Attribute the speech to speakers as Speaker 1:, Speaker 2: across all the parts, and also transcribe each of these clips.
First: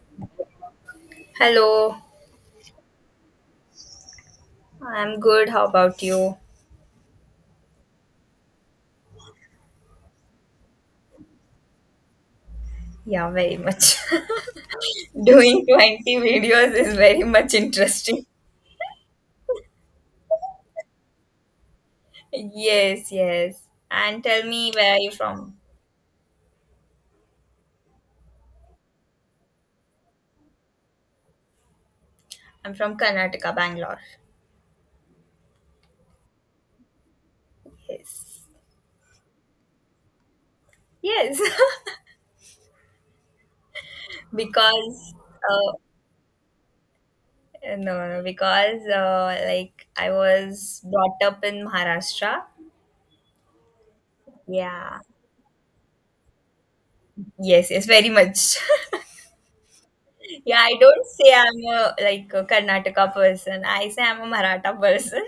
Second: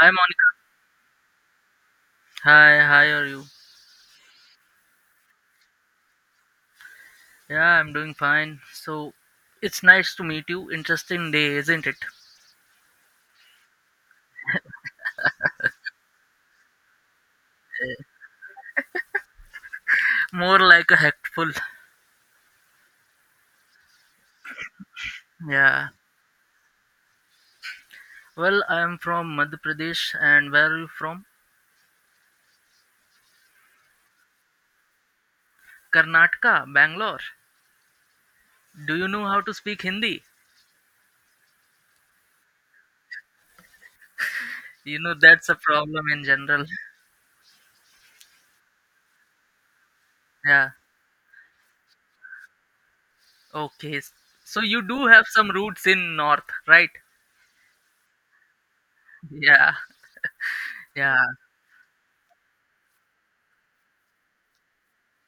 Speaker 1: Hi Monica.
Speaker 2: Hello,
Speaker 1: Hi, hi, are you?
Speaker 2: I'm good. How about you?
Speaker 1: Yeah, I'm doing fine. So, it's nice to meet you. Interesting day, isn't it?
Speaker 2: Yeah, very much. Doing 20 videos is very much interesting.
Speaker 1: More like a hectful.
Speaker 2: Yes, yes. And tell me, where are you from?
Speaker 1: Yeah. Well, I'm from Madhya Pradesh, and where are you from?
Speaker 2: I'm from Karnataka, Bangalore.
Speaker 1: Karnataka, Bangalore.
Speaker 2: Yes.
Speaker 1: Do you know how to speak Hindi?
Speaker 2: Yes.
Speaker 1: You
Speaker 2: because,
Speaker 1: know, that's a
Speaker 2: uh,
Speaker 1: problem in general.
Speaker 2: no, no, because, like, I
Speaker 1: Yeah.
Speaker 2: was brought up in Maharashtra.
Speaker 1: Okay. So, you
Speaker 2: Yeah.
Speaker 1: do have some roots in North, right?
Speaker 2: Yes, yes, very much.
Speaker 1: Yeah.
Speaker 2: yeah, I don't
Speaker 1: Yeah.
Speaker 2: say I'm a, like, a Karnataka person. I say I'm a Maratha person.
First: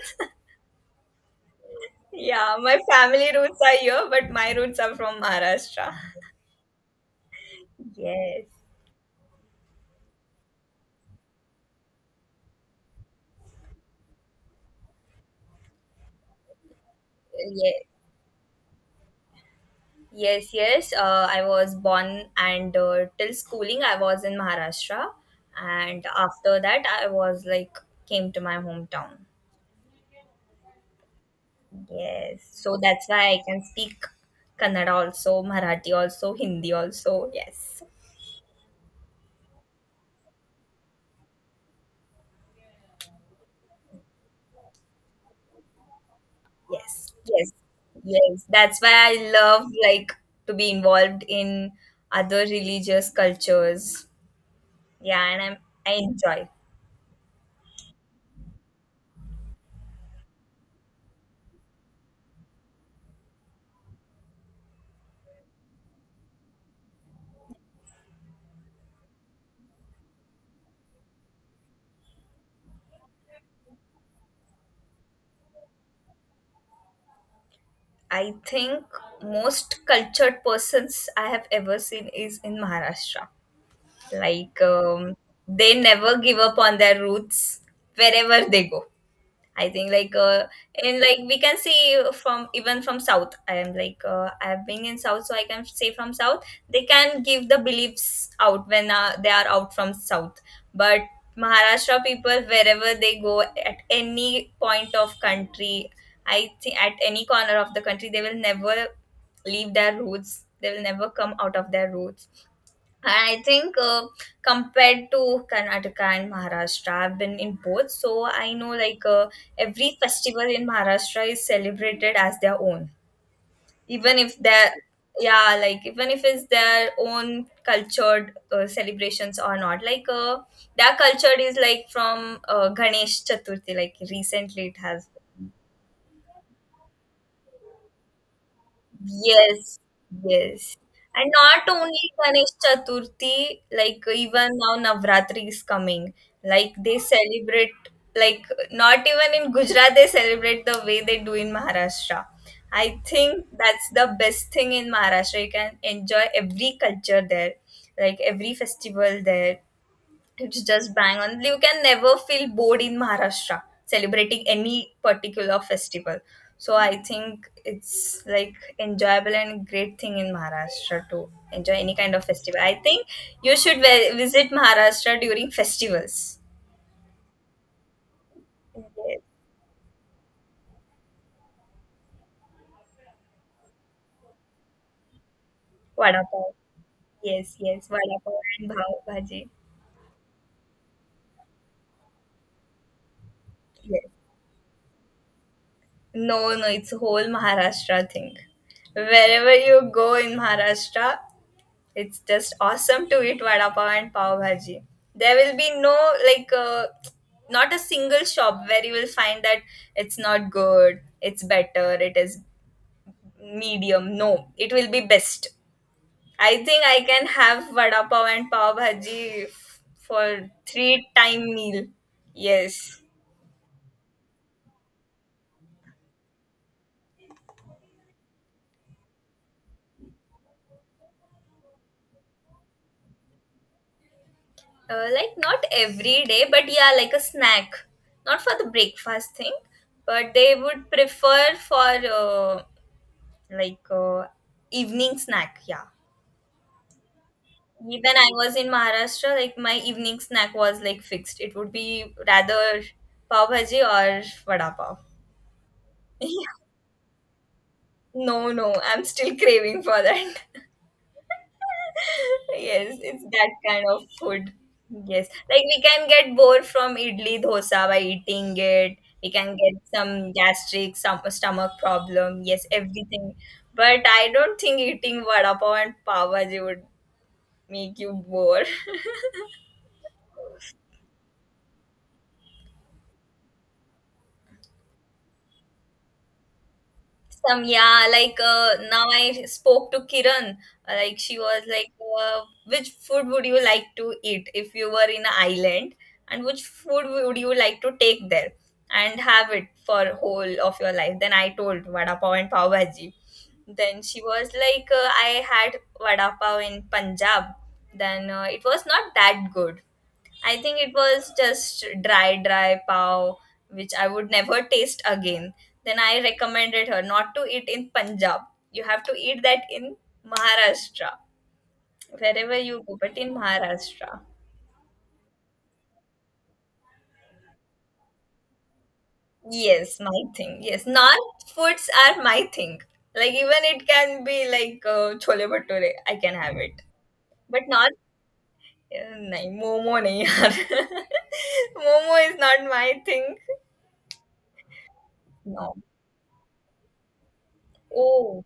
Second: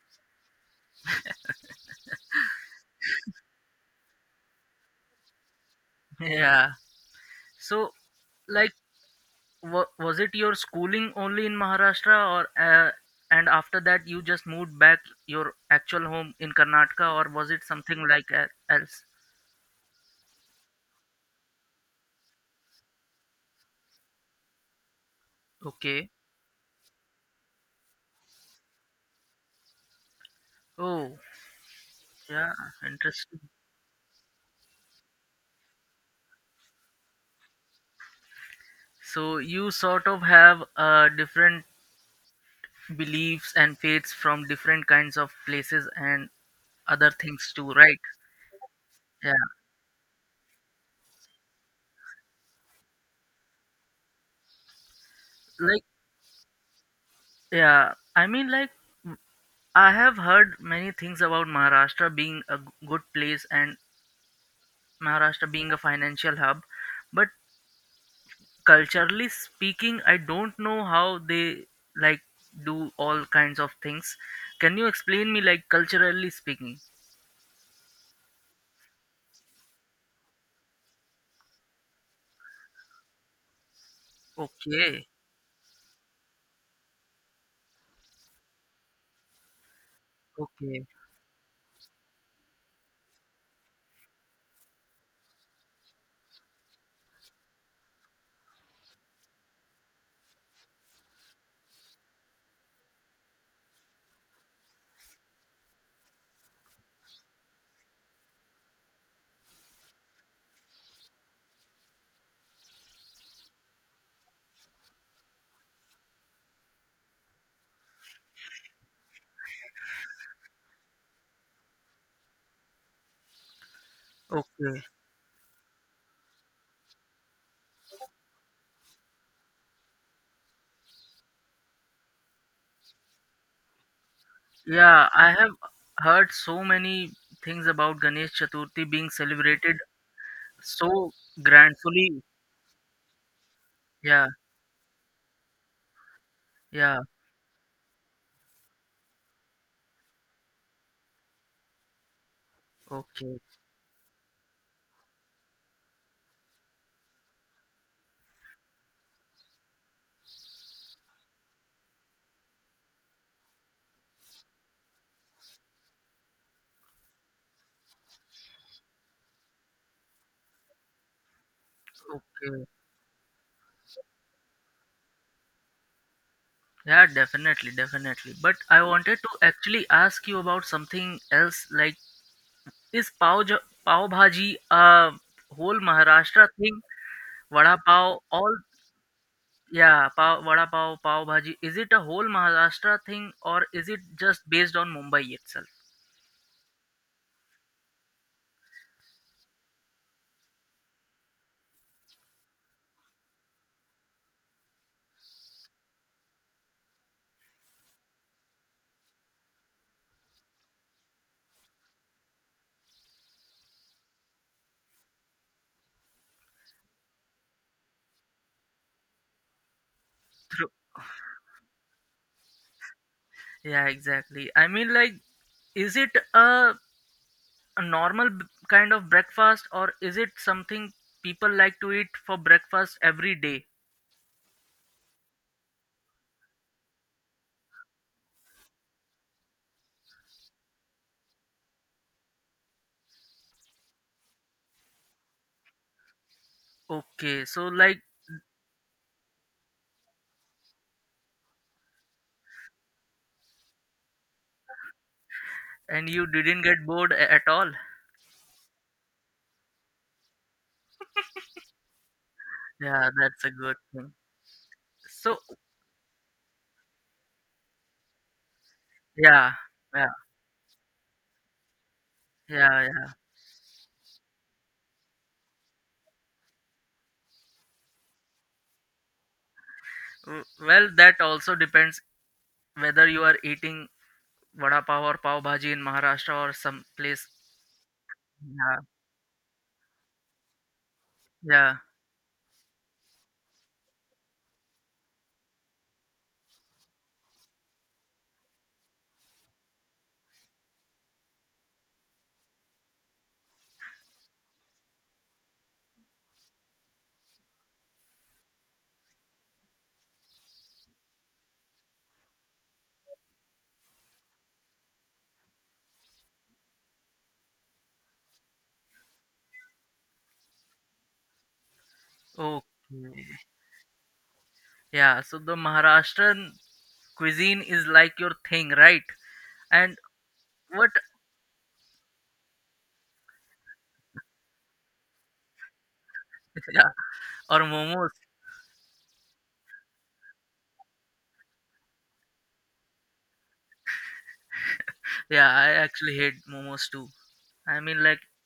Speaker 2: Yeah, my family roots are here, but my roots are from Maharashtra.
Speaker 1: Yeah. So,
Speaker 2: Yes,
Speaker 1: like, Wa was it your schooling only in Maharashtra, or and after that you just moved back your actual home in Karnataka, or was it
Speaker 2: yes,
Speaker 1: something like else?
Speaker 2: yes, yes. I was born and till schooling, I was in Maharashtra, and
Speaker 1: Okay.
Speaker 2: after that, I was like came to my hometown.
Speaker 1: Oh,
Speaker 2: Yes,
Speaker 1: yeah,
Speaker 2: so that's why
Speaker 1: interesting.
Speaker 2: I can speak Kannada also, Marathi also, Hindi also. Yes,
Speaker 1: So you sort of have different beliefs and faiths from different kinds of places and other
Speaker 2: yes, yes,
Speaker 1: things too, right?
Speaker 2: yes. That's why I
Speaker 1: Yeah,
Speaker 2: love like to be involved in other religious cultures. Yeah, and
Speaker 1: like
Speaker 2: I enjoy.
Speaker 1: yeah, I mean, like w- I have heard many things about Maharashtra being a good place and Maharashtra being a financial hub. But culturally speaking, I don't know how they, like, do all kinds of things. Can you explain me, like, culturally speaking?
Speaker 2: I think most cultured persons I have ever seen is in Maharashtra. Like
Speaker 1: Okay,
Speaker 2: they never give up on their roots wherever they go. I think like
Speaker 1: okay,
Speaker 2: and like we can see from even from South. I am like I have been in South, so I can say from South they can give the beliefs out when they are out from South. But Maharashtra people, wherever they go at any point of country, I think at any corner of the country, they will never leave their roots. They will never come out of their roots. I think compared to Karnataka and Maharashtra, I've been in both, so I know like every festival in Maharashtra is celebrated as their own, even if they're,
Speaker 1: okay.
Speaker 2: yeah, like even if it's their own cultured celebrations or not. Like their culture is like from Ganesh Chaturthi. Like recently, it has.
Speaker 1: Yeah, I have heard so many things about Ganesh Chaturthi being celebrated
Speaker 2: Yes, yes.
Speaker 1: so
Speaker 2: And not only
Speaker 1: grandfully.
Speaker 2: Ganesh Chaturthi, like
Speaker 1: Yeah,
Speaker 2: even now Navratri is coming. Like they
Speaker 1: yeah.
Speaker 2: celebrate, like not even in Gujarat they celebrate the way they do in Maharashtra. I
Speaker 1: Okay,
Speaker 2: think that's the best thing in Maharashtra. You can enjoy every culture there, like every festival there. It's just bang on. You can never feel bored in Maharashtra celebrating any particular festival. So I think it's like enjoyable and great thing in Maharashtra to enjoy any kind of festival.
Speaker 1: okay.
Speaker 2: I think you should visit Maharashtra during festivals.
Speaker 1: Yeah, definitely, definitely. But I wanted
Speaker 2: Yes.
Speaker 1: to actually ask you about something else, like, is pav bhaji a whole
Speaker 2: Vada
Speaker 1: Maharashtra
Speaker 2: pav.
Speaker 1: thing?
Speaker 2: Yes,
Speaker 1: Vada
Speaker 2: yes. Vada
Speaker 1: pav,
Speaker 2: pav
Speaker 1: all
Speaker 2: and bhav bhaji.
Speaker 1: yeah, pav, vada pav, pav bhaji. Is it a whole Maharashtra thing, or is it
Speaker 2: Yes.
Speaker 1: just based on Mumbai itself?
Speaker 2: No, no, it's a whole Maharashtra thing. Wherever you go in Maharashtra, it's just awesome to eat vada pav and pav bhaji. There will be no, like not a single shop where you will find that it's not good, it's better, it is medium. No, it will be best. I think I can have vada pav and pav bhaji for
Speaker 1: True.
Speaker 2: three time meal. Yes.
Speaker 1: Yeah, exactly. I mean, like, is it a normal kind of breakfast, or is it something people like to eat for breakfast every day?
Speaker 2: Like not every day, but yeah, like a snack. Not for the breakfast thing, but they would prefer for like evening snack, yeah.
Speaker 1: Okay, so, like,
Speaker 2: When I was in Maharashtra, like my evening snack was like fixed. It would be rather pav bhaji or vada pav.
Speaker 1: and you
Speaker 2: Yeah.
Speaker 1: didn't get bored at all?
Speaker 2: No, no, I'm still craving for that. Yes,
Speaker 1: Yeah,
Speaker 2: it's
Speaker 1: that's
Speaker 2: that
Speaker 1: a good
Speaker 2: kind of
Speaker 1: thing.
Speaker 2: food. Yes,
Speaker 1: So,
Speaker 2: like we can get bored from idli dosa by eating it. We
Speaker 1: yeah,
Speaker 2: can get
Speaker 1: yeah.
Speaker 2: some gastric, some stomach problem, yes,
Speaker 1: Yeah, yeah.
Speaker 2: everything. But I don't think eating vada pav and pav bhaji would make you bored.
Speaker 1: Well, that also depends whether you are eating vada pav or pav bhaji in Maharashtra or some place.
Speaker 2: Some, yeah, like
Speaker 1: Yeah,
Speaker 2: now I spoke to Kiran. Like she was
Speaker 1: yeah.
Speaker 2: like, which food would you like to eat if you were in an island, and which food would you like to take there and have it for whole of your life? Then I told vada pav and pav bhaji. Then she was like, I had vada pav in Punjab. Then it was not that good. I think it was just dry pav, which I would never taste again. Then I recommended her not to eat in Punjab. You have to eat that in Maharashtra, wherever
Speaker 1: Okay.
Speaker 2: you go, but in Maharashtra.
Speaker 1: Yeah, so the Maharashtrian cuisine is, like, your thing, right? And
Speaker 2: Yes, my thing. Yes,
Speaker 1: what?
Speaker 2: North foods are my thing. Like even it can be like chole bhature, I can have it.
Speaker 1: Yeah, or
Speaker 2: But not,
Speaker 1: momos.
Speaker 2: nahi, momo nahi yaar. Momo is not my thing.
Speaker 1: Yeah, I
Speaker 2: No.
Speaker 1: actually hate momos too. I mean, like,
Speaker 2: Oh,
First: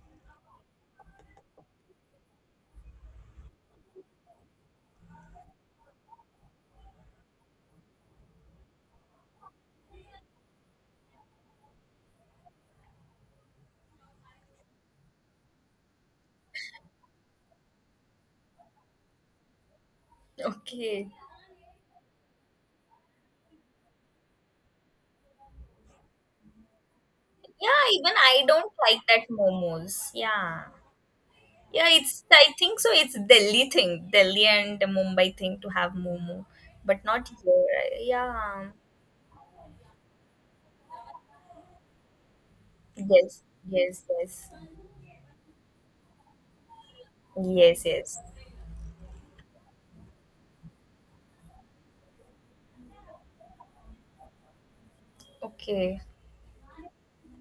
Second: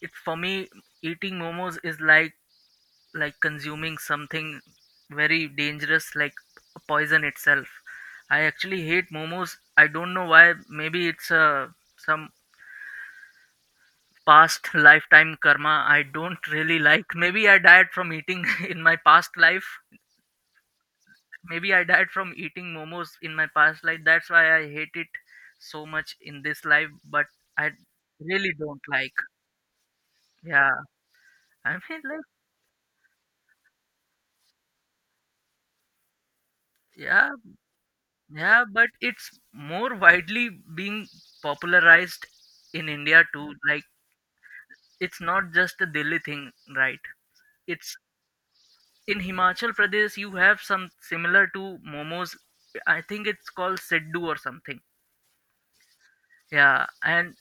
Speaker 1: it for me, eating momos is like consuming something very dangerous, like poison itself. I actually hate momos. I don't know why. Maybe it's some past lifetime karma. I don't really like. Maybe I died from eating in my past life.
Speaker 2: okay.
Speaker 1: Maybe I died from eating momos in my past life, that's why I hate it so much in this life. But I
Speaker 2: Yeah, even I
Speaker 1: really
Speaker 2: don't
Speaker 1: don't
Speaker 2: like
Speaker 1: like.
Speaker 2: that momos. Yeah.
Speaker 1: Yeah, I
Speaker 2: Yeah,
Speaker 1: mean, like,
Speaker 2: it's, I think so, it's Delhi thing. Delhi and Mumbai thing to have momo. But not
Speaker 1: yeah.
Speaker 2: here.
Speaker 1: Yeah,
Speaker 2: Yeah.
Speaker 1: but it's more widely being popularized in India
Speaker 2: Yes,
Speaker 1: too. Like,
Speaker 2: yes, yes.
Speaker 1: it's not just a Delhi thing, right?
Speaker 2: Yes,
Speaker 1: It's
Speaker 2: yes.
Speaker 1: in Himachal Pradesh you have some similar to momos. I think it's called Siddu or something.
Speaker 2: Okay.
Speaker 1: Yeah, and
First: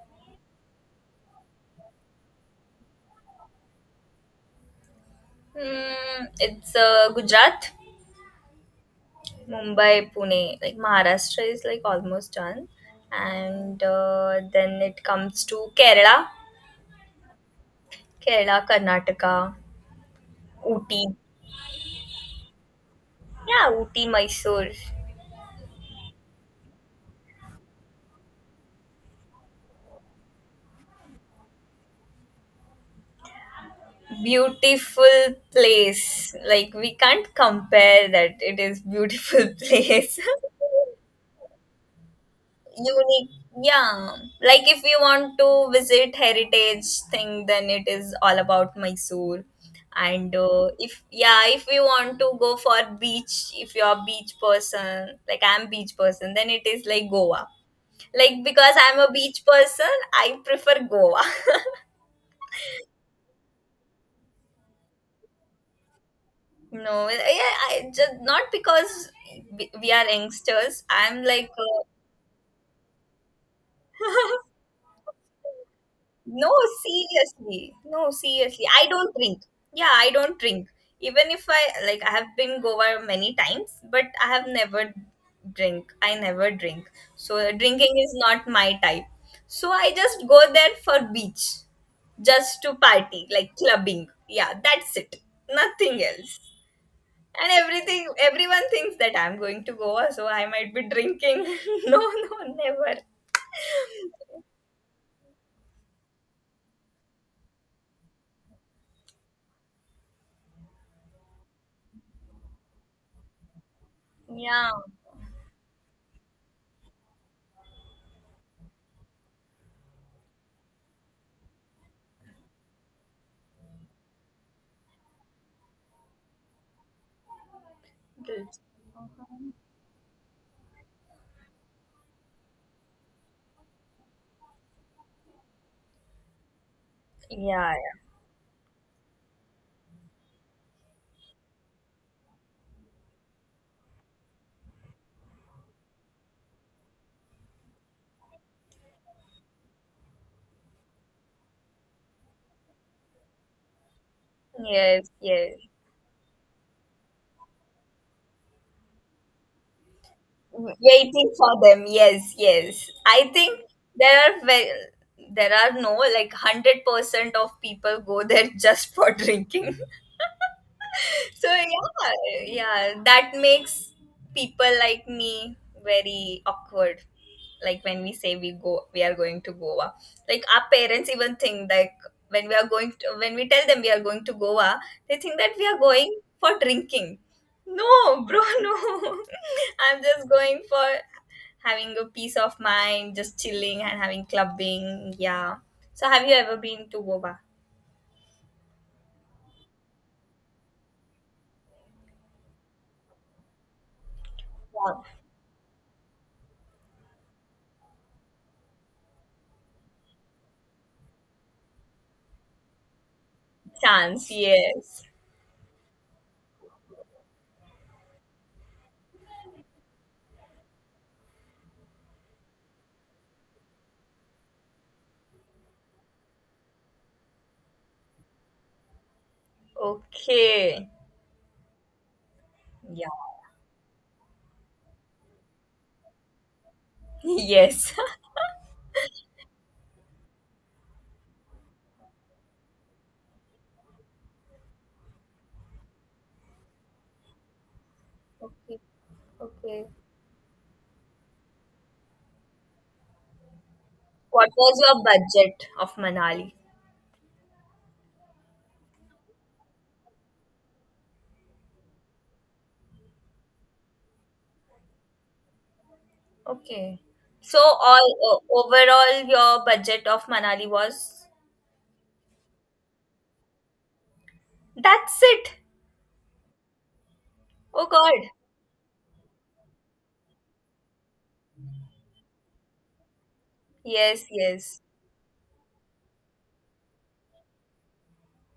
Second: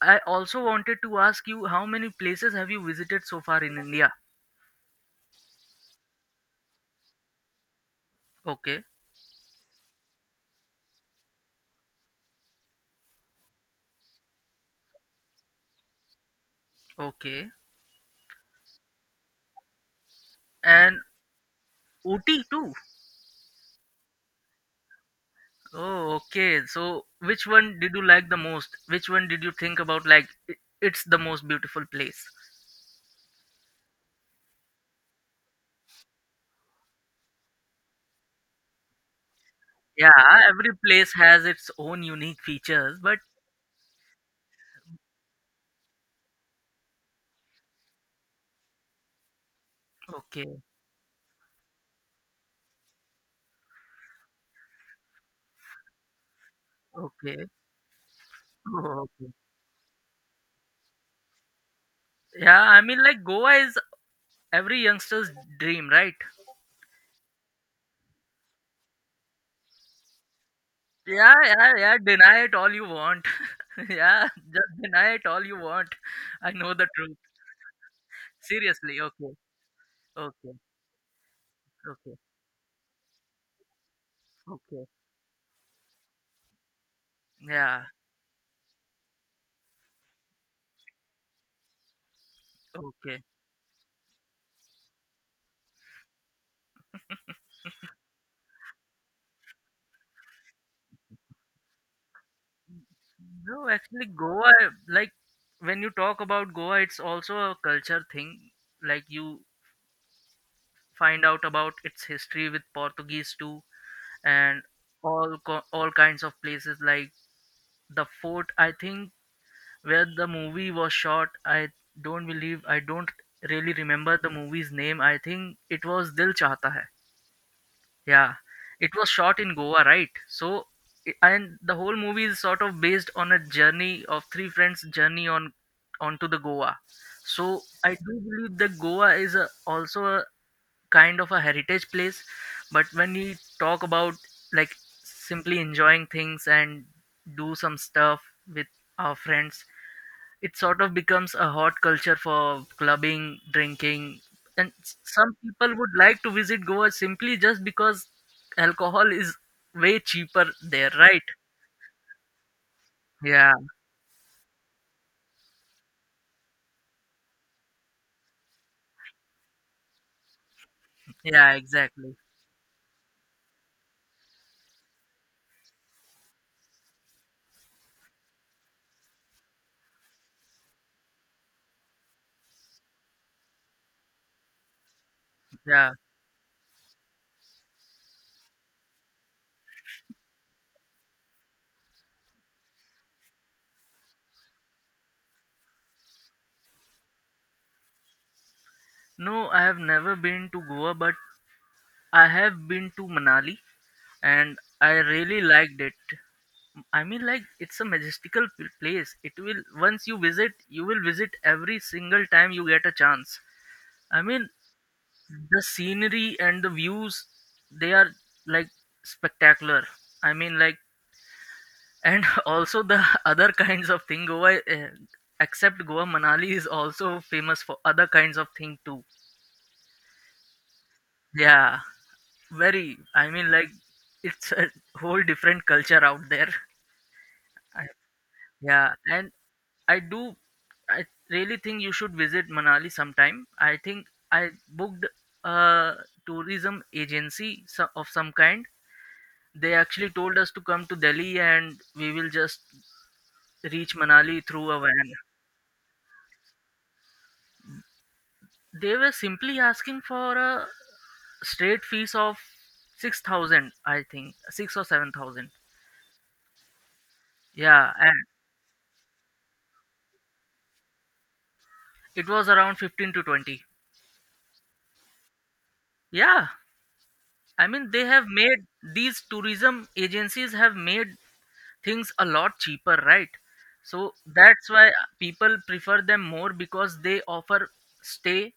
Speaker 1: I also wanted to ask you, how many places have you visited so far in India?
Speaker 2: Hmm, it's Gujarat,
Speaker 1: Okay,
Speaker 2: Mumbai, Pune. Like Maharashtra is like almost done. And then it comes to Kerala,
Speaker 1: okay.
Speaker 2: Karnataka, Ooty.
Speaker 1: And Ooty too.
Speaker 2: Yeah, Ooty, Mysore.
Speaker 1: Oh, okay. So, which one did you like the most? Which one did you think about, like, it's the most beautiful place?
Speaker 2: Beautiful place, like we can't compare that it is beautiful
Speaker 1: Yeah,
Speaker 2: place.
Speaker 1: every place has its own unique features, but
Speaker 2: Unique, yeah, like if you want to visit heritage thing, then it is all about Mysore. And
Speaker 1: okay,
Speaker 2: if, yeah, if we want to go for beach, if you're a beach person, like I'm beach person, then it is like
Speaker 1: okay.
Speaker 2: Goa. Like because I'm
Speaker 1: Oh,
Speaker 2: a
Speaker 1: okay.
Speaker 2: beach person, I prefer Goa.
Speaker 1: Yeah, I mean, like, Goa is every youngster's dream, right?
Speaker 2: No, yeah, I just not because we are youngsters. I'm
Speaker 1: Yeah,
Speaker 2: like,
Speaker 1: yeah, yeah. Deny it all you want. Yeah, just deny it all you want.
Speaker 2: no,
Speaker 1: I know the truth.
Speaker 2: seriously, no, seriously. I
Speaker 1: Seriously,
Speaker 2: don't
Speaker 1: okay,
Speaker 2: drink. Yeah, I don't
Speaker 1: okay,
Speaker 2: drink. Even if I like, I
Speaker 1: okay,
Speaker 2: have been Goa many times, but I have
Speaker 1: okay.
Speaker 2: never drink. I never drink. So
Speaker 1: Yeah,
Speaker 2: drinking is not my type. So I just go there for beach, just to
Speaker 1: okay.
Speaker 2: party, like clubbing. Yeah, that's it. Nothing else. And everyone thinks that I'm going to Goa, so I might be drinking. No, no, never.
Speaker 1: No, actually, Goa, like, when you talk about Goa, it's also a culture thing. Like, you find out about its history with Portuguese too, and
Speaker 2: Yeah.
Speaker 1: all kinds of places like the fort. I think where the movie was shot. I don't believe. I don't really remember the movie's name. I think it was Dil Chahta Hai. Yeah, it was shot in Goa, right? So, and the whole movie is sort of based on a journey of three friends' journey on onto the Goa. So,
Speaker 2: Yeah,
Speaker 1: I do believe that Goa is also a kind of a heritage place. But when we talk about, like, simply enjoying things and do some stuff with our friends, it sort of becomes a hot culture for clubbing, drinking,
Speaker 2: yeah.
Speaker 1: and
Speaker 2: Yes,
Speaker 1: some
Speaker 2: yes.
Speaker 1: people would like to visit Goa simply just because alcohol is way cheaper there, right?
Speaker 2: Waiting for them. Yes, yes. I
Speaker 1: Yeah,
Speaker 2: think there are ve- there are no, like, 100% of people go there just for drinking. So
Speaker 1: yeah,
Speaker 2: yeah,
Speaker 1: exactly.
Speaker 2: yeah, that makes people like me very awkward. Like when we say we go, we are going to Goa. Like our parents even think like when we tell them we are going to Goa, they think that we are
Speaker 1: Yeah.
Speaker 2: going for drinking. No, bro, no. I'm just going for having a peace of mind, just chilling and having clubbing. Yeah. So have you ever been to Goa?
Speaker 1: No, I have never been to Goa, but I have been to Manali, and
Speaker 2: Yeah.
Speaker 1: I really liked it. I mean, like, it's a majestical place. It will, once you visit, you will visit every single time you get a chance. I
Speaker 2: Chance,
Speaker 1: mean,
Speaker 2: yes.
Speaker 1: the scenery and the views, they are, like, spectacular. I mean, like, and also the other kinds of thing, goa except Goa, Manali is also famous for other kinds of thing too.
Speaker 2: Okay.
Speaker 1: Yeah, very,
Speaker 2: Yeah.
Speaker 1: I mean, like, it's a whole different culture out there. I,
Speaker 2: Yes.
Speaker 1: yeah, and i do I really think you should visit Manali sometime. I think I booked a tourism agency of some kind.
Speaker 2: Okay.
Speaker 1: They
Speaker 2: Okay.
Speaker 1: actually told us to come to Delhi, and we will just reach Manali
Speaker 2: What
Speaker 1: through
Speaker 2: was
Speaker 1: a
Speaker 2: your
Speaker 1: van.
Speaker 2: budget of Manali?
Speaker 1: They were simply asking for a straight fees of 6,000, I think, 6 or 7,000.
Speaker 2: Okay. So
Speaker 1: Yeah,
Speaker 2: all
Speaker 1: and
Speaker 2: overall your budget of Manali was
Speaker 1: it was around 15 to 20.
Speaker 2: that's it.
Speaker 1: Yeah, I
Speaker 2: Oh
Speaker 1: mean, they have
Speaker 2: God.
Speaker 1: made these tourism agencies have made things a lot cheaper, right? So
Speaker 2: Yes,
Speaker 1: that's
Speaker 2: yes.
Speaker 1: why people prefer them more because they offer stay,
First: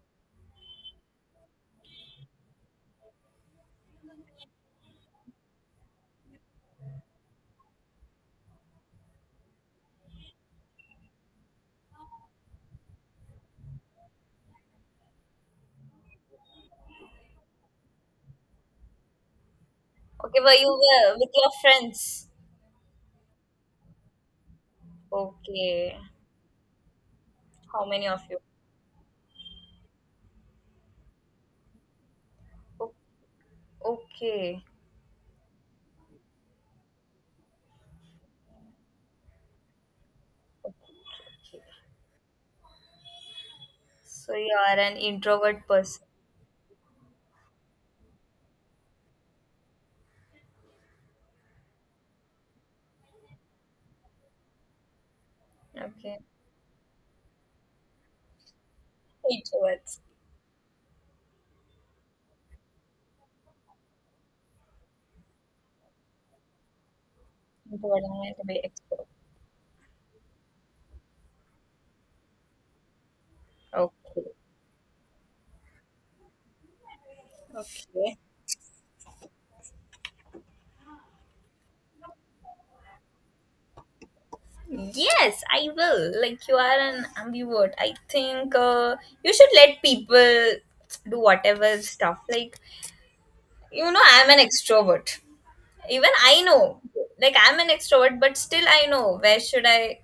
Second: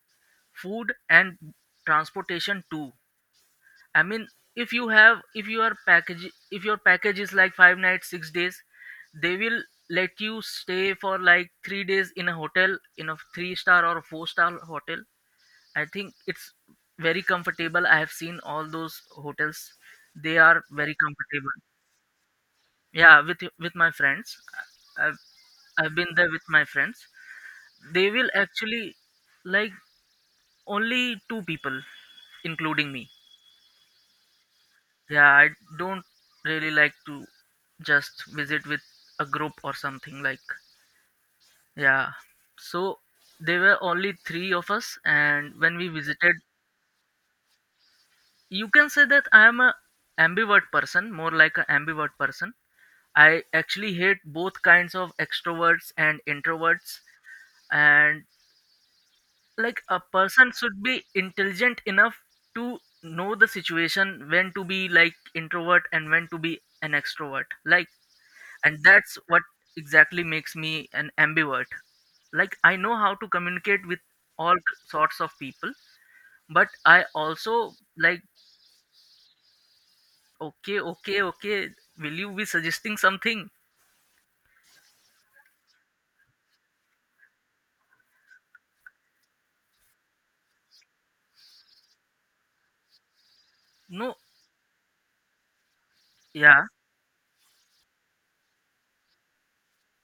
Speaker 1: food, and transportation too. I mean, if you have, if your package is like 5 nights, 6 days, they will let you stay for like 3 days in a hotel, in a three star or a four-star hotel. I think it's very comfortable. I have seen all those hotels; they
Speaker 2: Okay, were
Speaker 1: are
Speaker 2: you
Speaker 1: very
Speaker 2: with your
Speaker 1: comfortable.
Speaker 2: friends?
Speaker 1: Yeah, with my friends, I've I've
Speaker 2: Okay.
Speaker 1: been there with my friends.
Speaker 2: How many
Speaker 1: They
Speaker 2: of
Speaker 1: will
Speaker 2: you?
Speaker 1: actually, like, only two people, including
Speaker 2: O-
Speaker 1: me.
Speaker 2: okay.
Speaker 1: Yeah, I don't really like to just visit with a group or something like,
Speaker 2: Okay.
Speaker 1: yeah. So there were only
Speaker 2: So
Speaker 1: three
Speaker 2: you
Speaker 1: of
Speaker 2: are an
Speaker 1: us, and
Speaker 2: introvert
Speaker 1: when we
Speaker 2: person.
Speaker 1: visited, you can say that I am a ambivert person, more like a ambivert person. I actually hate both kinds of extroverts
Speaker 2: Okay.
Speaker 1: and introverts, and, like,
Speaker 2: Introverts.
Speaker 1: a person should be intelligent enough to know the situation when to be like introvert and when to be an extrovert. Like,
Speaker 2: Introvert and meant to be
Speaker 1: and
Speaker 2: extrovert.
Speaker 1: that's what exactly makes me an ambivert, like, I know how to communicate with
Speaker 2: Okay.
Speaker 1: all sorts of people, but I also
Speaker 2: Okay.
Speaker 1: like. Okay, okay, okay, will you be suggesting something?
Speaker 2: Yes, I will. Like you are an ambivert. I think you should let people do whatever stuff. Like you know,
Speaker 1: No.
Speaker 2: I'm an extrovert. Even I
Speaker 1: Yeah.
Speaker 2: know, like I'm an extrovert, but still I know where should I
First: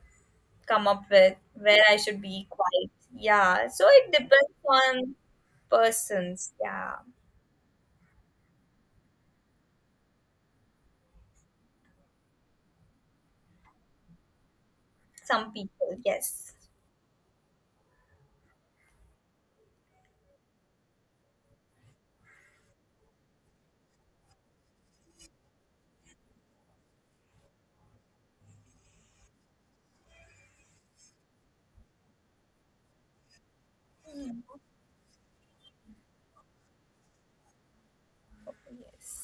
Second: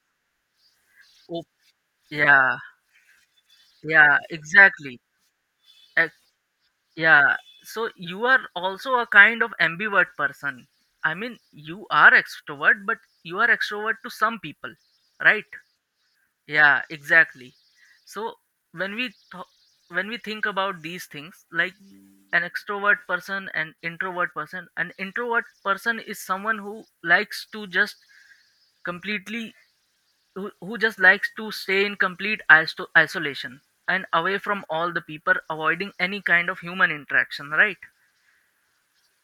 Speaker 2: come up with
Speaker 1: Oh,
Speaker 2: where I should be
Speaker 1: yeah.
Speaker 2: quiet. Yeah, so it
Speaker 1: Yeah,
Speaker 2: depends
Speaker 1: exactly.
Speaker 2: on
Speaker 1: Ac-
Speaker 2: persons. Yeah,
Speaker 1: yeah, so you are also a kind of ambivert person, I mean, you are extrovert, but you are extrovert to some people,
Speaker 2: some
Speaker 1: right?
Speaker 2: people. Yes.
Speaker 1: Yeah, exactly. So when we think about these things, like an extrovert person and introvert person, an introvert person is someone who likes to just completely who just likes to stay in complete isolation and away
Speaker 2: Mm.
Speaker 1: from all the people, avoiding any kind of human interaction, right?
Speaker 2: Yes,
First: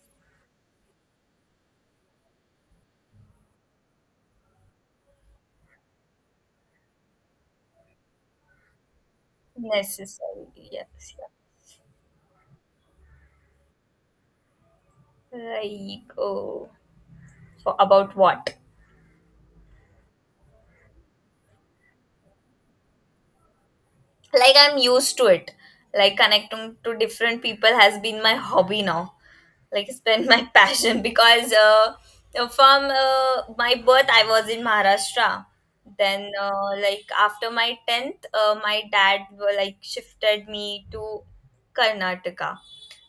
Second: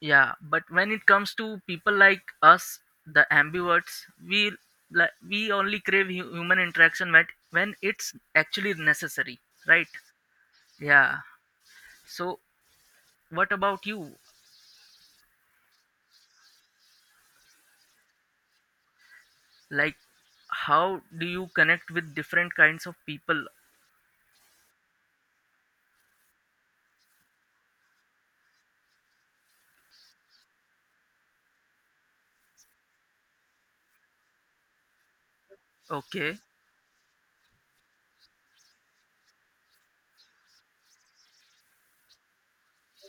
Speaker 1: Yeah, but when it comes to people like us, the ambiverts, we, like, we only crave human interaction when it's actually necessary, right?
Speaker 2: necessary, yes.
Speaker 1: Yeah. So what about you,
Speaker 2: Yeah. Right. Oh, for about what?
Speaker 1: like, how do you connect with different kinds of people?
Speaker 2: Like I'm used to it. Like connecting to different people has been my hobby now, like spend my passion because from my birth I was in Maharashtra. Then
Speaker 1: Okay,
Speaker 2: like after my 10th, my dad were, like shifted me to Karnataka.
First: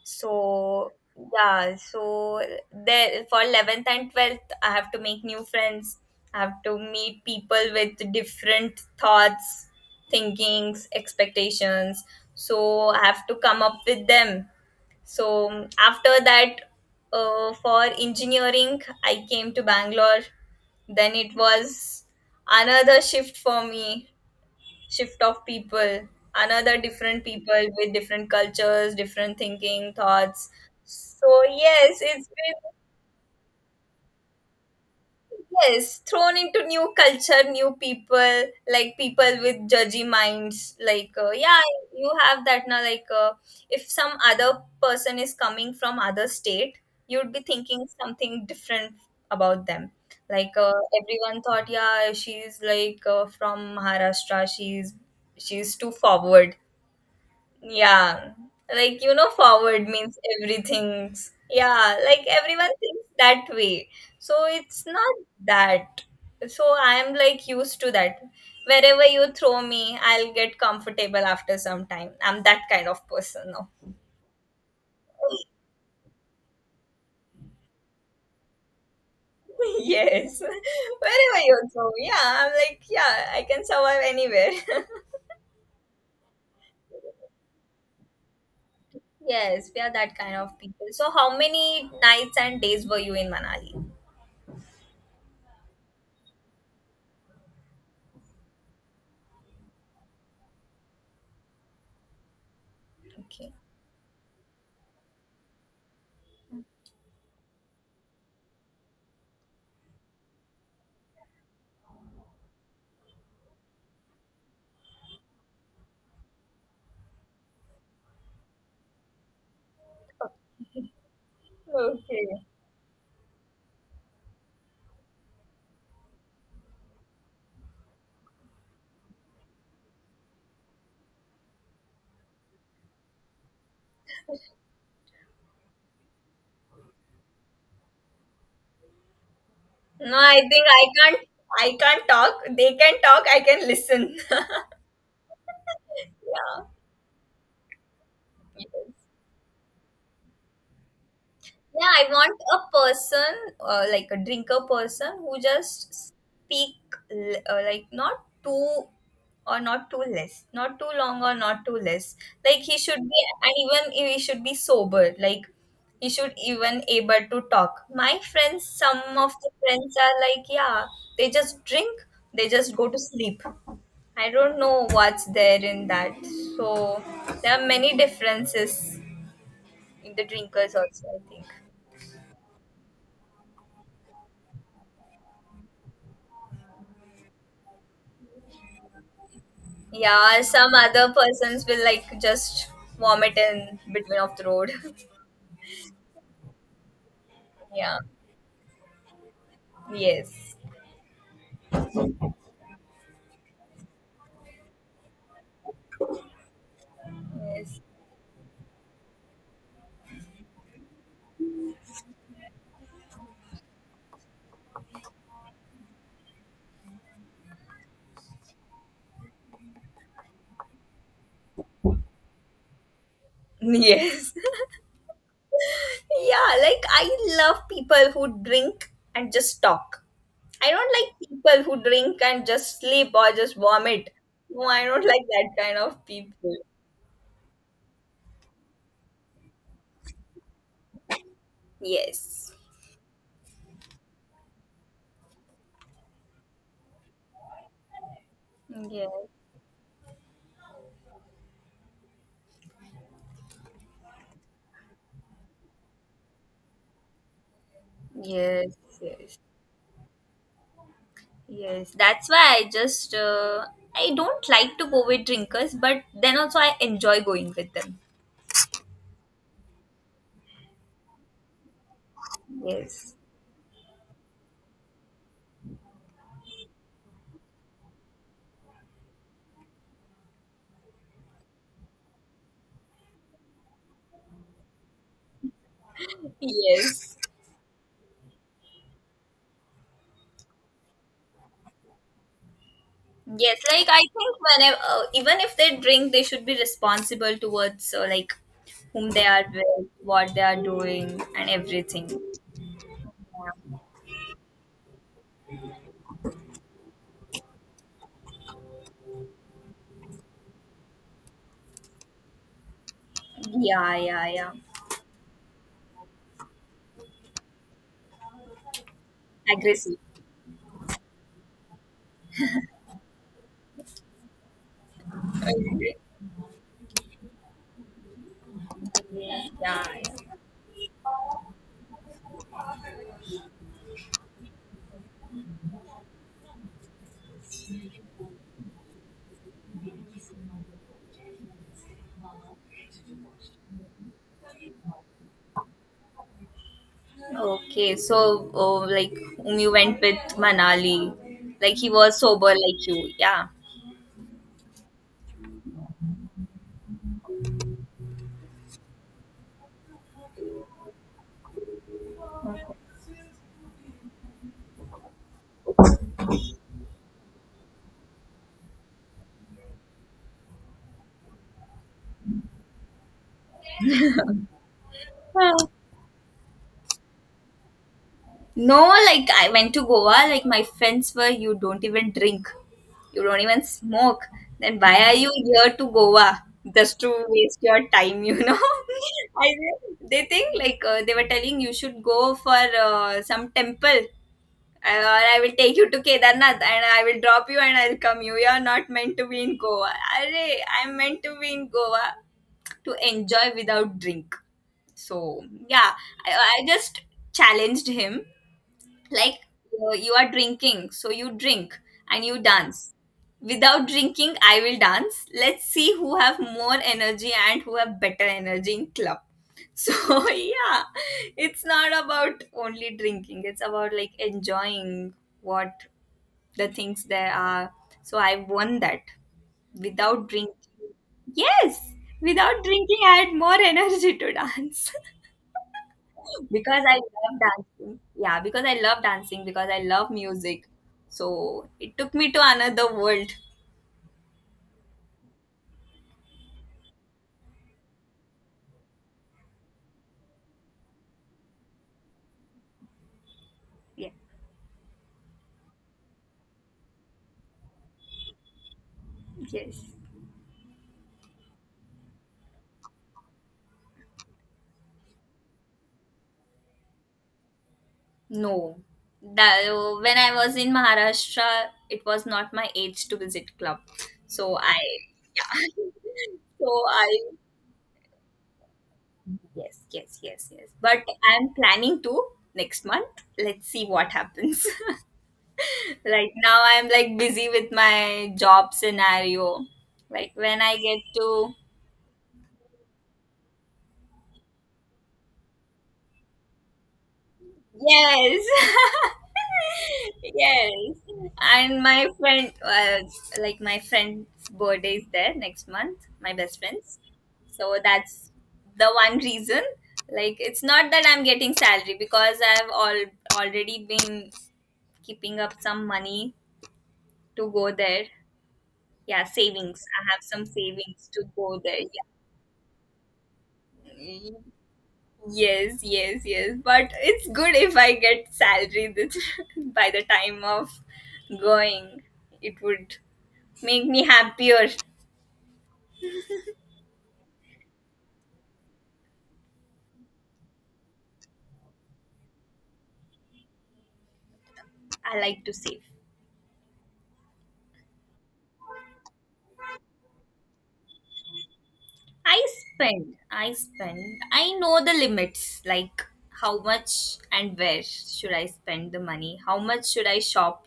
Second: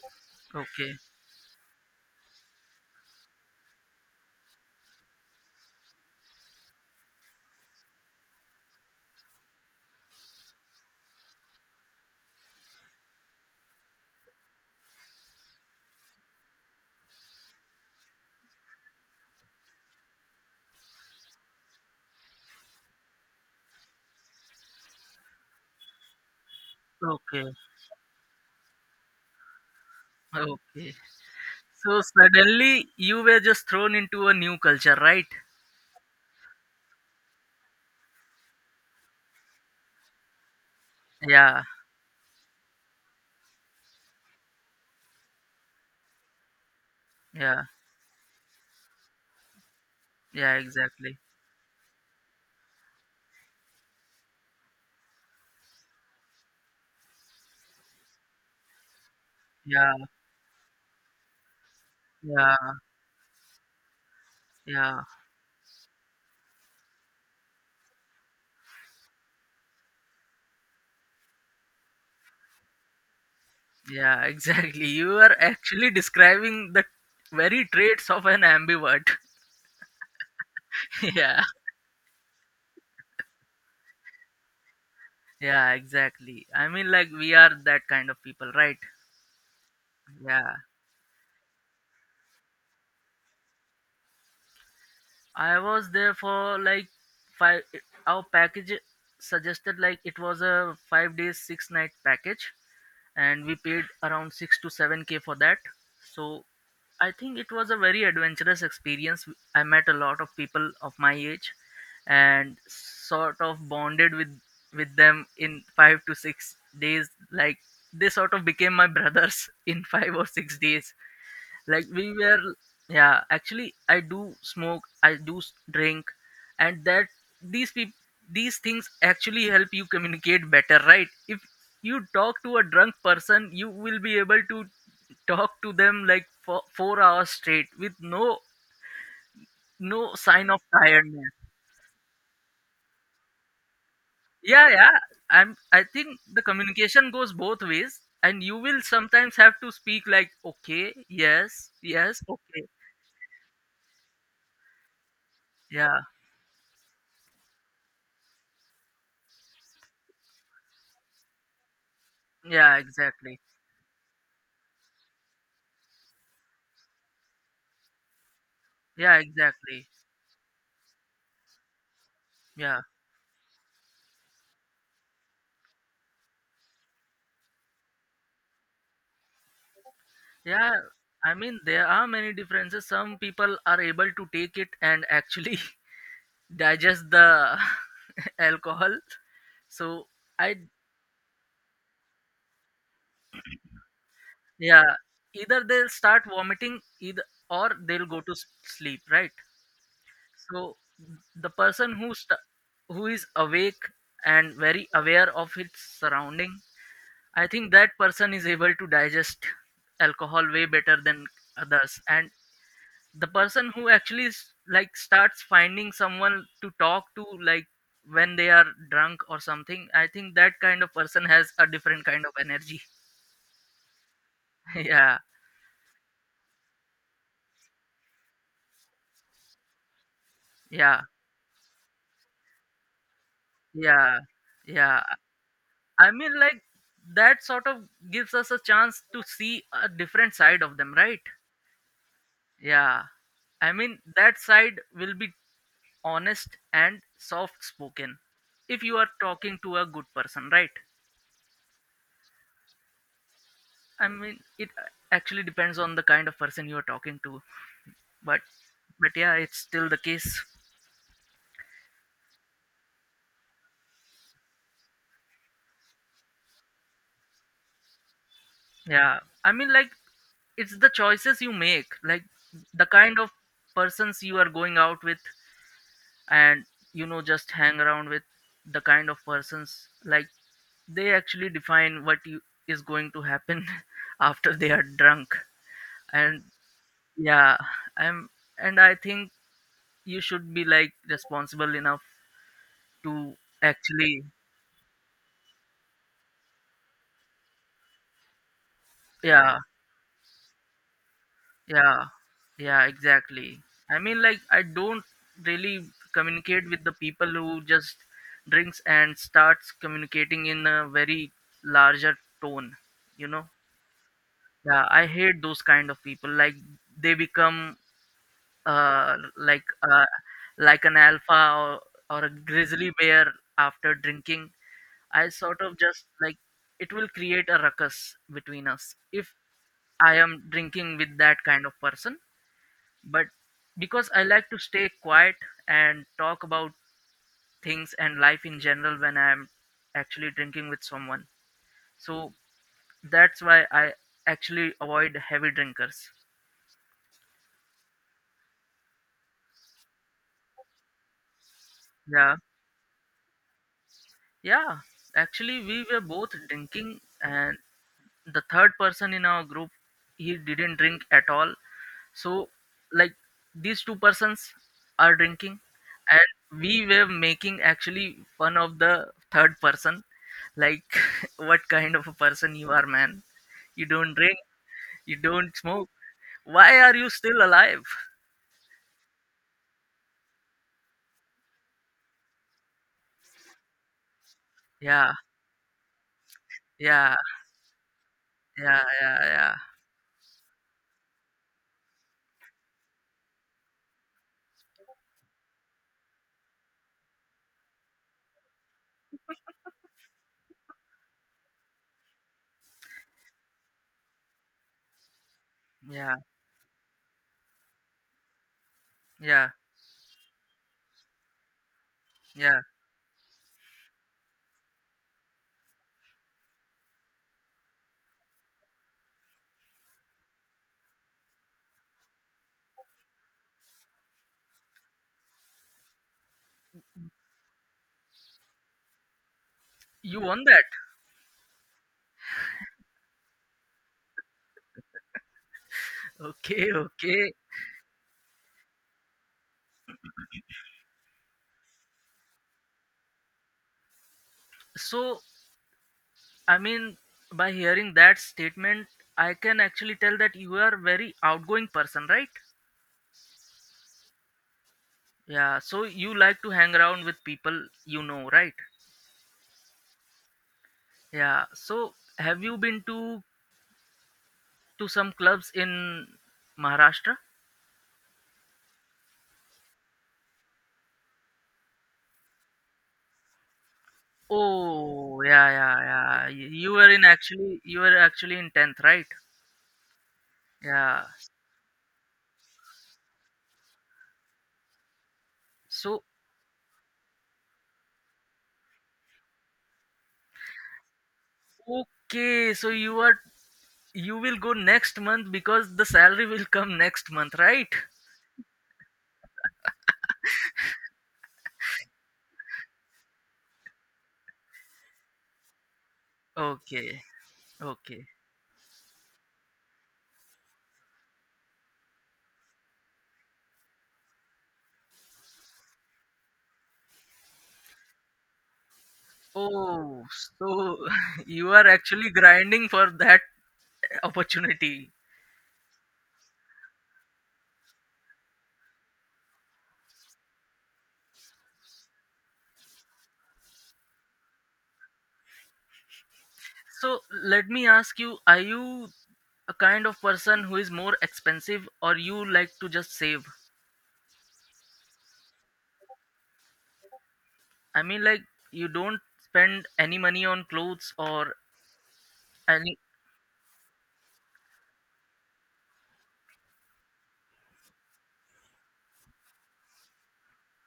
Speaker 2: So
Speaker 1: okay,
Speaker 2: yeah, so there for 11th and 12th I have to make new friends. I have to meet people with different thoughts, thinkings, expectations. So I have to come up with them, so after that, for engineering, I came to Bangalore. Then it was another shift for me, shift of people, another different
Speaker 1: okay,
Speaker 2: people with different cultures, different thinking, thoughts.
Speaker 1: okay.
Speaker 2: So
Speaker 1: So
Speaker 2: yes, it's
Speaker 1: suddenly you were just thrown into a new culture, right?
Speaker 2: yes, thrown into new culture, new people, like people with judgy minds, like yeah,
Speaker 1: Yeah,
Speaker 2: you have that now, like if some other person is coming from other state, you'd be
Speaker 1: yeah,
Speaker 2: thinking something different about them, like
Speaker 1: yeah, exactly.
Speaker 2: everyone thought, yeah, she's like from Maharashtra, she's too forward. Yeah, like forward
Speaker 1: Yeah,
Speaker 2: means everything's. Yeah, like
Speaker 1: yeah,
Speaker 2: everyone thinks that way. So it's
Speaker 1: yeah.
Speaker 2: not that. So I'm like used to that. Wherever you throw me, I'll get comfortable after some time. I'm that kind of person now.
Speaker 1: Yeah, exactly. You are actually describing the very traits of an ambivert.
Speaker 2: Yes. Wherever
Speaker 1: Yeah,
Speaker 2: you throw me, yeah, I'm like, yeah, I can survive anywhere.
Speaker 1: yeah, exactly. I mean, like, we are that kind of people, right?
Speaker 2: Yes, we are that kind of
Speaker 1: Yeah,
Speaker 2: people. So how many nights and days were you in Manali?
Speaker 1: I was there for like five. Our package suggested like it was a 5 days, 6 night package, and
Speaker 2: Okay.
Speaker 1: we paid around 6 to 7K for that. So I think it was a very adventurous experience. I met a lot of people of my age, and sort of bonded with them in 5 to 6 days. Like, they sort of became my brothers in 5 or 6 days, like, we
Speaker 2: Okay.
Speaker 1: were. Yeah, actually, I do smoke, I do drink, and that these people these things actually help you communicate better, right? If you talk to a drunk person, you will be able to talk to them like for 4 hours straight with no
Speaker 2: No, I
Speaker 1: sign of
Speaker 2: think I can't.
Speaker 1: tiredness.
Speaker 2: I can't talk. They can talk. I can listen.
Speaker 1: Yeah, yeah, i'm I think the
Speaker 2: Yeah.
Speaker 1: communication goes both ways, and you will
Speaker 2: Yes.
Speaker 1: sometimes have to speak like okay, yes,
Speaker 2: Yeah, I
Speaker 1: yes,
Speaker 2: want a
Speaker 1: okay.
Speaker 2: person, like a drinker person, who just
Speaker 1: Yeah,
Speaker 2: speak like not too or not too less, not too long or not too less. Like he
Speaker 1: yeah,
Speaker 2: should be,
Speaker 1: exactly.
Speaker 2: and even he should be sober. Like he should even able to talk. My friends, some
Speaker 1: Yeah,
Speaker 2: of the
Speaker 1: exactly.
Speaker 2: friends are like, yeah, they just drink, they just
Speaker 1: Yeah,
Speaker 2: go to sleep. I don't know what's there in that. So there are many differences in the
Speaker 1: yeah.
Speaker 2: drinkers also, I
Speaker 1: I
Speaker 2: think.
Speaker 1: mean, there are many differences. Some people are able to take it, and actually digest the alcohol. So
Speaker 2: Yeah,
Speaker 1: I,
Speaker 2: some other persons will like just vomit in between of the road.
Speaker 1: yeah, either they'll start vomiting, either or
Speaker 2: Yeah.
Speaker 1: they'll go to sleep, right?
Speaker 2: Yes.
Speaker 1: So the person who who is awake and very aware of its surrounding, I think
Speaker 2: Yes.
Speaker 1: that person is able to digest alcohol way better than others. And the person who actually like starts finding someone to talk to, like when they are drunk or something. I think that kind of person has a different kind of energy.
Speaker 2: Yes.
Speaker 1: Yeah,
Speaker 2: Yeah, like I love people who drink and just talk. I don't
Speaker 1: yeah,
Speaker 2: like people who drink and just sleep or just vomit.
Speaker 1: yeah,
Speaker 2: No, I
Speaker 1: yeah.
Speaker 2: don't like that kind of
Speaker 1: I mean,
Speaker 2: people.
Speaker 1: like, that sort of gives us a chance to see a different side of them, right?
Speaker 2: Yes.
Speaker 1: Yeah. I mean, that side will be honest and soft spoken if you are
Speaker 2: Yes.
Speaker 1: talking to a good person, right? I mean, it actually depends on the kind of person you are talking to, but
Speaker 2: Yes,
Speaker 1: but yeah,
Speaker 2: yes,
Speaker 1: it's still the case.
Speaker 2: yes. That's why I just I don't like to go with drinkers, but then also I enjoy going with them.
Speaker 1: Yeah, I mean, like, it's the choices you make, like the
Speaker 2: Yes,
Speaker 1: kind of persons you are going out with, and just hang around with the kind of persons, like they actually define what you, is going to happen after they are drunk. And
Speaker 2: yes,
Speaker 1: yeah, I'm and I think you should be like responsible enough to
Speaker 2: yes. Like I
Speaker 1: actually.
Speaker 2: think whenever, even if they drink, they should be responsible towards like whom they are
Speaker 1: Yeah,
Speaker 2: with, what they are doing, and
Speaker 1: yeah,
Speaker 2: everything.
Speaker 1: yeah, exactly. I mean, like, I don't really communicate with the people who just drinks and starts communicating in a very larger tone you know
Speaker 2: Yeah, yeah, yeah.
Speaker 1: yeah, I hate those kind of people, like they become uh like
Speaker 2: Aggressive.
Speaker 1: uh like an alpha, or a grizzly bear after drinking. I sort of just like it will create a ruckus between us if
Speaker 2: Yeah, yeah.
Speaker 1: I am drinking with that kind of person, but because I like to stay quiet and talk about things and life in general when I'm actually drinking with someone. So that's why I actually avoid heavy drinkers.
Speaker 2: Okay, so oh, like whom you went with Manali, like he was
Speaker 1: Yeah.
Speaker 2: sober like you, yeah.
Speaker 1: Yeah. Actually, we were both drinking, and the third person in our group, he didn't drink at all. So, like, these two persons are drinking, and we were making actually fun of the third person, like what kind of a person you are, man? You don't drink, you
Speaker 2: Yeah.
Speaker 1: don't smoke, why are you still alive?
Speaker 2: No, like I went to Goa, like my friends were, you don't even drink, you don't even smoke. Then why are
Speaker 1: Yeah,
Speaker 2: you here to Goa? Just
Speaker 1: yeah,
Speaker 2: to waste your time, you know?
Speaker 1: yeah, yeah,
Speaker 2: I,
Speaker 1: yeah,
Speaker 2: they think like they were telling you should go for some temple and or I will take you to Kedarnath and I will drop you and I'll come you. You're not meant to be in Goa. Arre, I'm meant to be in Goa to enjoy without drink. So yeah,
Speaker 1: yeah,
Speaker 2: I just challenged him like
Speaker 1: yeah,
Speaker 2: you are drinking so you drink and you
Speaker 1: yeah.
Speaker 2: dance. Without drinking, I will dance. Let's see who have more energy and who have better energy in club. So yeah, it's not about only drinking, it's about like enjoying what the things there are. So I won that.
Speaker 1: You
Speaker 2: Without
Speaker 1: won
Speaker 2: drinking,
Speaker 1: that.
Speaker 2: yes, without drinking, I had more energy to dance.
Speaker 1: Okay,
Speaker 2: Because I
Speaker 1: okay,
Speaker 2: love dancing. Yeah, because I love dancing, because I love music. So it took me to another world.
Speaker 1: so, I mean, by hearing that statement, I can actually tell that you are very outgoing person, right?
Speaker 2: Yeah.
Speaker 1: Yeah, so you like to hang around with people you know, right?
Speaker 2: Yes.
Speaker 1: Yeah. So have you been to some clubs in Maharashtra?
Speaker 2: No. That, when I was in Maharashtra, it was not my age to visit club. So I,
Speaker 1: Oh, yeah,
Speaker 2: yeah.
Speaker 1: yeah, yeah. Y-
Speaker 2: So
Speaker 1: You were in
Speaker 2: I,
Speaker 1: actually you were actually in 10th, right?
Speaker 2: yes, yes, yes, yes. But
Speaker 1: Yeah.
Speaker 2: I'm planning to next month. Let's see what happens.
Speaker 1: So
Speaker 2: Right now, I'm like busy with my job scenario. Like when I get to.
Speaker 1: okay, so you will go next month because the salary will come next month, right?
Speaker 2: Yes. Yes. And my friend, like my friend's birthday is there next month, my best friend's.
Speaker 1: Okay.
Speaker 2: So
Speaker 1: Okay.
Speaker 2: that's the one reason. Like it's not that I'm getting salary, because I've all already been keeping up some money to go there. Yeah, savings.
Speaker 1: Oh,
Speaker 2: I have some
Speaker 1: so
Speaker 2: savings to
Speaker 1: you
Speaker 2: go
Speaker 1: are
Speaker 2: there.
Speaker 1: actually grinding for that
Speaker 2: Yeah.
Speaker 1: opportunity.
Speaker 2: Yes, yes, yes. But it's good if I get salary this by the time of going. It would make me happier.
Speaker 1: So let me ask you, are you a kind of person who is more expensive or you like to just save?
Speaker 2: I like to save.
Speaker 1: I mean, like, you don't spend any money on clothes or
Speaker 2: I
Speaker 1: any.
Speaker 2: spend. I spend. I know the limits, like how much and where should I spend the money? How much should I shop?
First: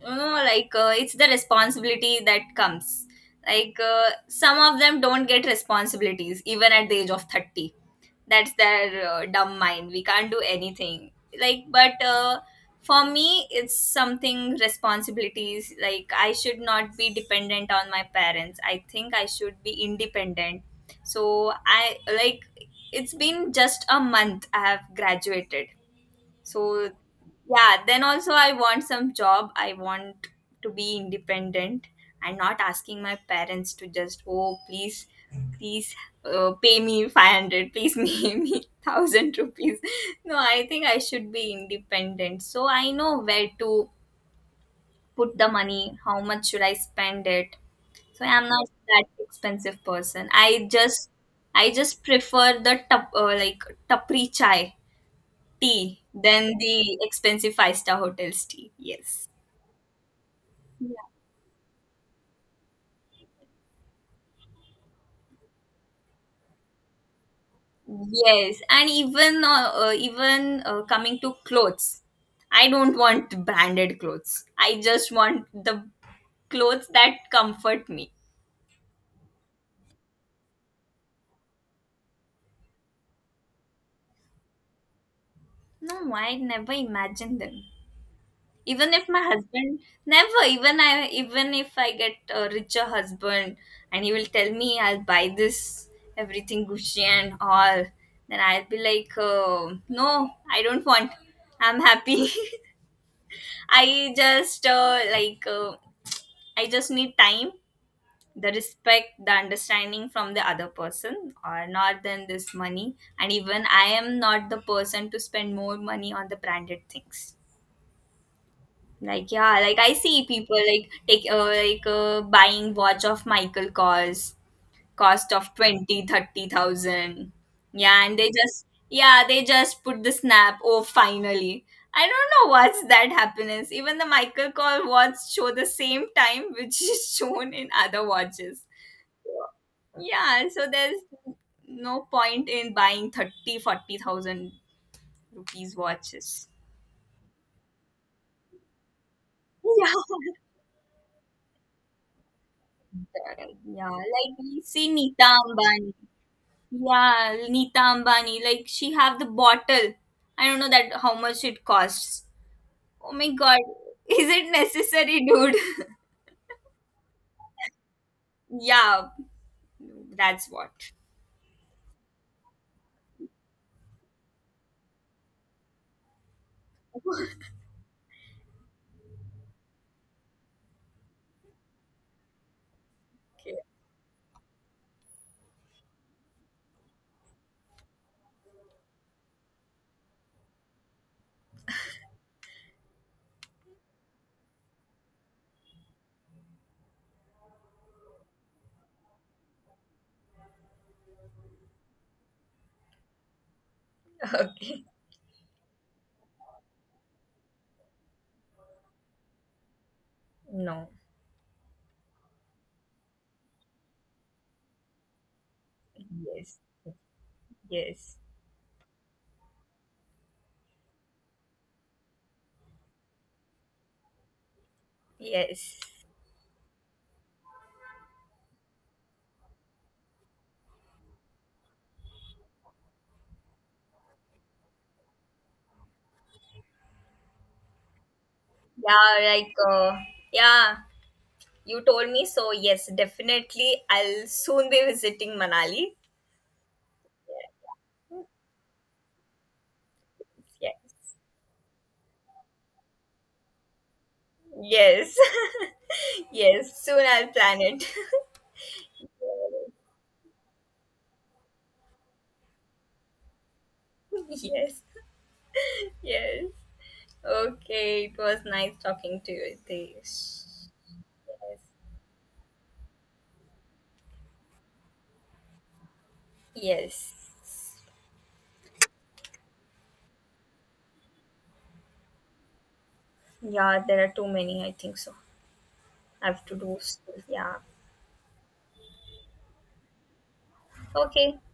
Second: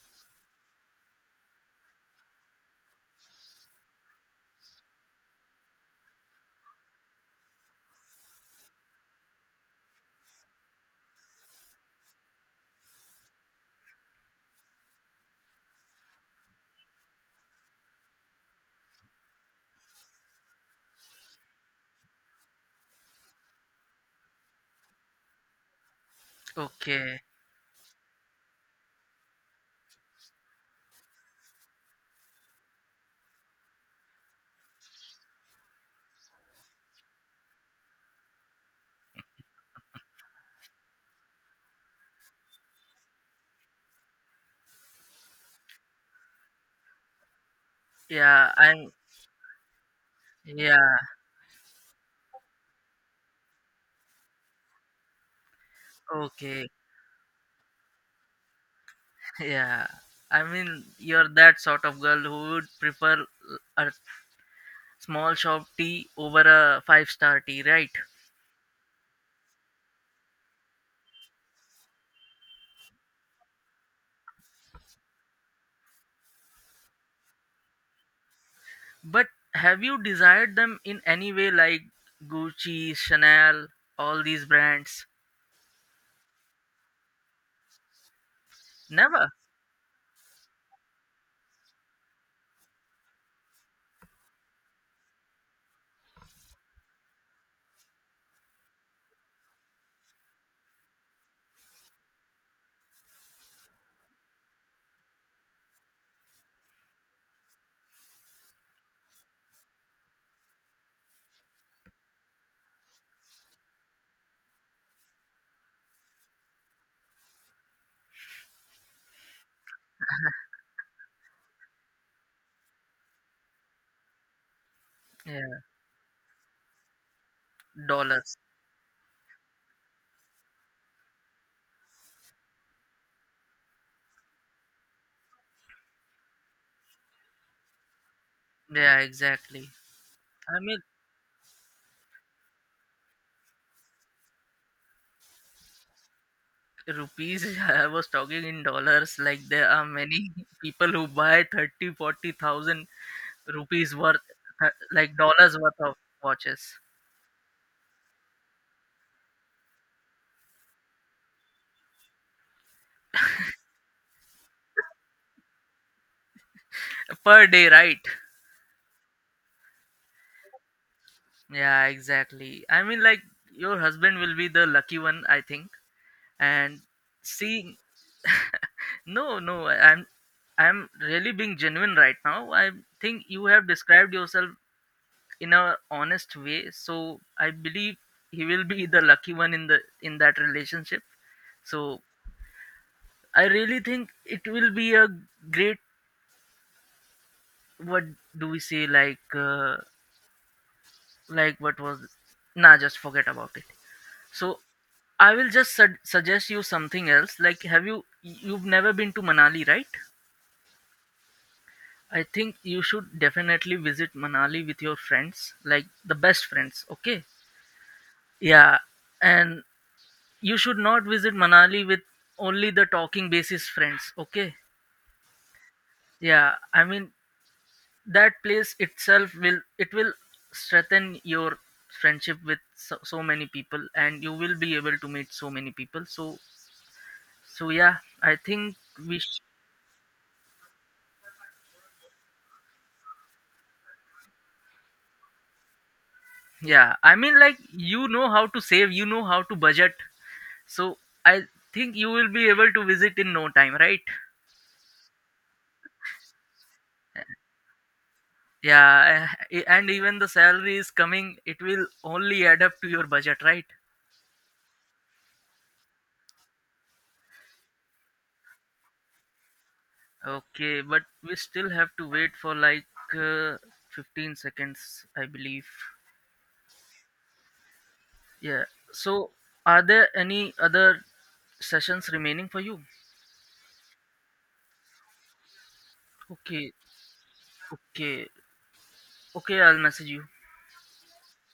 Speaker 2: You know, like it's the responsibility that comes. Like some of them don't get responsibilities even at the age of 30. That's their dumb mind, we can't do anything. Like but for me it's something responsibilities, like I should not be dependent on my parents. I think I should be independent. So I like, it's been just a month I have graduated. So
Speaker 1: Okay.
Speaker 2: yeah, then also I want some job. I want to be independent and not asking my parents to just, oh, please, please pay me 500, please pay me 1000 rupees. No, I think I should be independent. So I know where to put the money, how much should I spend it. So I'm
Speaker 1: Yeah,
Speaker 2: not
Speaker 1: I'm
Speaker 2: that expensive person. I
Speaker 1: yeah,
Speaker 2: just I just prefer the like tapri chai. Tea than
Speaker 1: okay.
Speaker 2: the expensive five-star hotels tea. Yes.
Speaker 1: Yeah. I mean,
Speaker 2: Yeah.
Speaker 1: you're that sort of girl who would prefer a small shop tea over a five-star tea, right?
Speaker 2: Yes, and even even coming to clothes, I don't want branded clothes. I just want the clothes that comfort me.
Speaker 1: But have you desired them in any way, like Gucci, Chanel, all these brands?
Speaker 2: No, I never imagined them. Even if my
Speaker 1: Never.
Speaker 2: husband, never, even if I get a richer husband and he will tell me I'll buy this, everything Gucci and all, then I'll be like no, I don't want. I'm happy. I just like I just need time, the respect, the understanding from the other person or not than this money. And even I am not the person to spend more money on the branded things. Like yeah, like I see people like take like buying watch of Michael Kors cost of
Speaker 1: Yeah,
Speaker 2: 20-30 thousand. Yeah, and they
Speaker 1: dollars.
Speaker 2: just yeah, they just put the snap. Oh, finally. I don't know what's that happiness. Even the Michael Kors watch show the same time which is shown in other watches.
Speaker 1: Yeah, exactly.
Speaker 2: Yeah,
Speaker 1: I
Speaker 2: so
Speaker 1: mean,
Speaker 2: there's no point in buying 30-40 thousand rupees watches.
Speaker 1: rupees, I was talking in dollars. Like, there are
Speaker 2: Yeah.
Speaker 1: many people who buy 30, 40,000
Speaker 2: Yeah,
Speaker 1: rupees worth,
Speaker 2: like we see
Speaker 1: like
Speaker 2: Nita
Speaker 1: dollars worth
Speaker 2: Ambani.
Speaker 1: of watches
Speaker 2: Yeah, Nita Ambani. Like she have the bottle. I don't know that how much it costs. Oh my god, is it necessary, dude?
Speaker 1: per day, right?
Speaker 2: Yeah, that's what.
Speaker 1: Yeah, exactly. I mean, like, your husband will be the lucky one, I think. And see, no, no, I'm really being genuine right now. I think you have described yourself in a honest way, so I believe he will be the lucky one in that relationship. So I really think it will be a great, what do we say, like what was, nah, just forget about it. So I will just suggest you something else, like have you you've never been to Manali, right?
Speaker 2: No.
Speaker 1: I think you should definitely visit Manali with your friends, like the best
Speaker 2: Yes.
Speaker 1: friends, okay?
Speaker 2: Yes.
Speaker 1: Yeah. And you should not visit Manali with only the talking basis friends. Okay?
Speaker 2: Yes.
Speaker 1: Yeah, I mean that place itself will it will strengthen your friendship with so, so many people, and you will be able to meet so many people. So yeah, I think we
Speaker 2: Yeah,
Speaker 1: sh-
Speaker 2: like yeah, you told me so. Yes, definitely. I'll soon be visiting Manali.
Speaker 1: yeah, I mean, like, you know how to save, you know how to budget.
Speaker 2: Yes.
Speaker 1: So I think you will be able to visit in no time, right?
Speaker 2: Yes. Yes. Soon I'll plan it.
Speaker 1: Yeah, and even the salary is coming, it will only add up to your budget, right?
Speaker 2: Yes. Yes. Okay. It was nice talking to you. This.
Speaker 1: Okay, but we still have to wait for like uh, 15 seconds, I believe.
Speaker 2: Yes. Yes.
Speaker 1: Yeah. So, are there any other sessions remaining for you?
Speaker 2: Yeah, there are too many. I think so. I have to
Speaker 1: Okay,
Speaker 2: do. S- Yeah.
Speaker 1: okay, okay. I'll message you.
Speaker 2: Okay.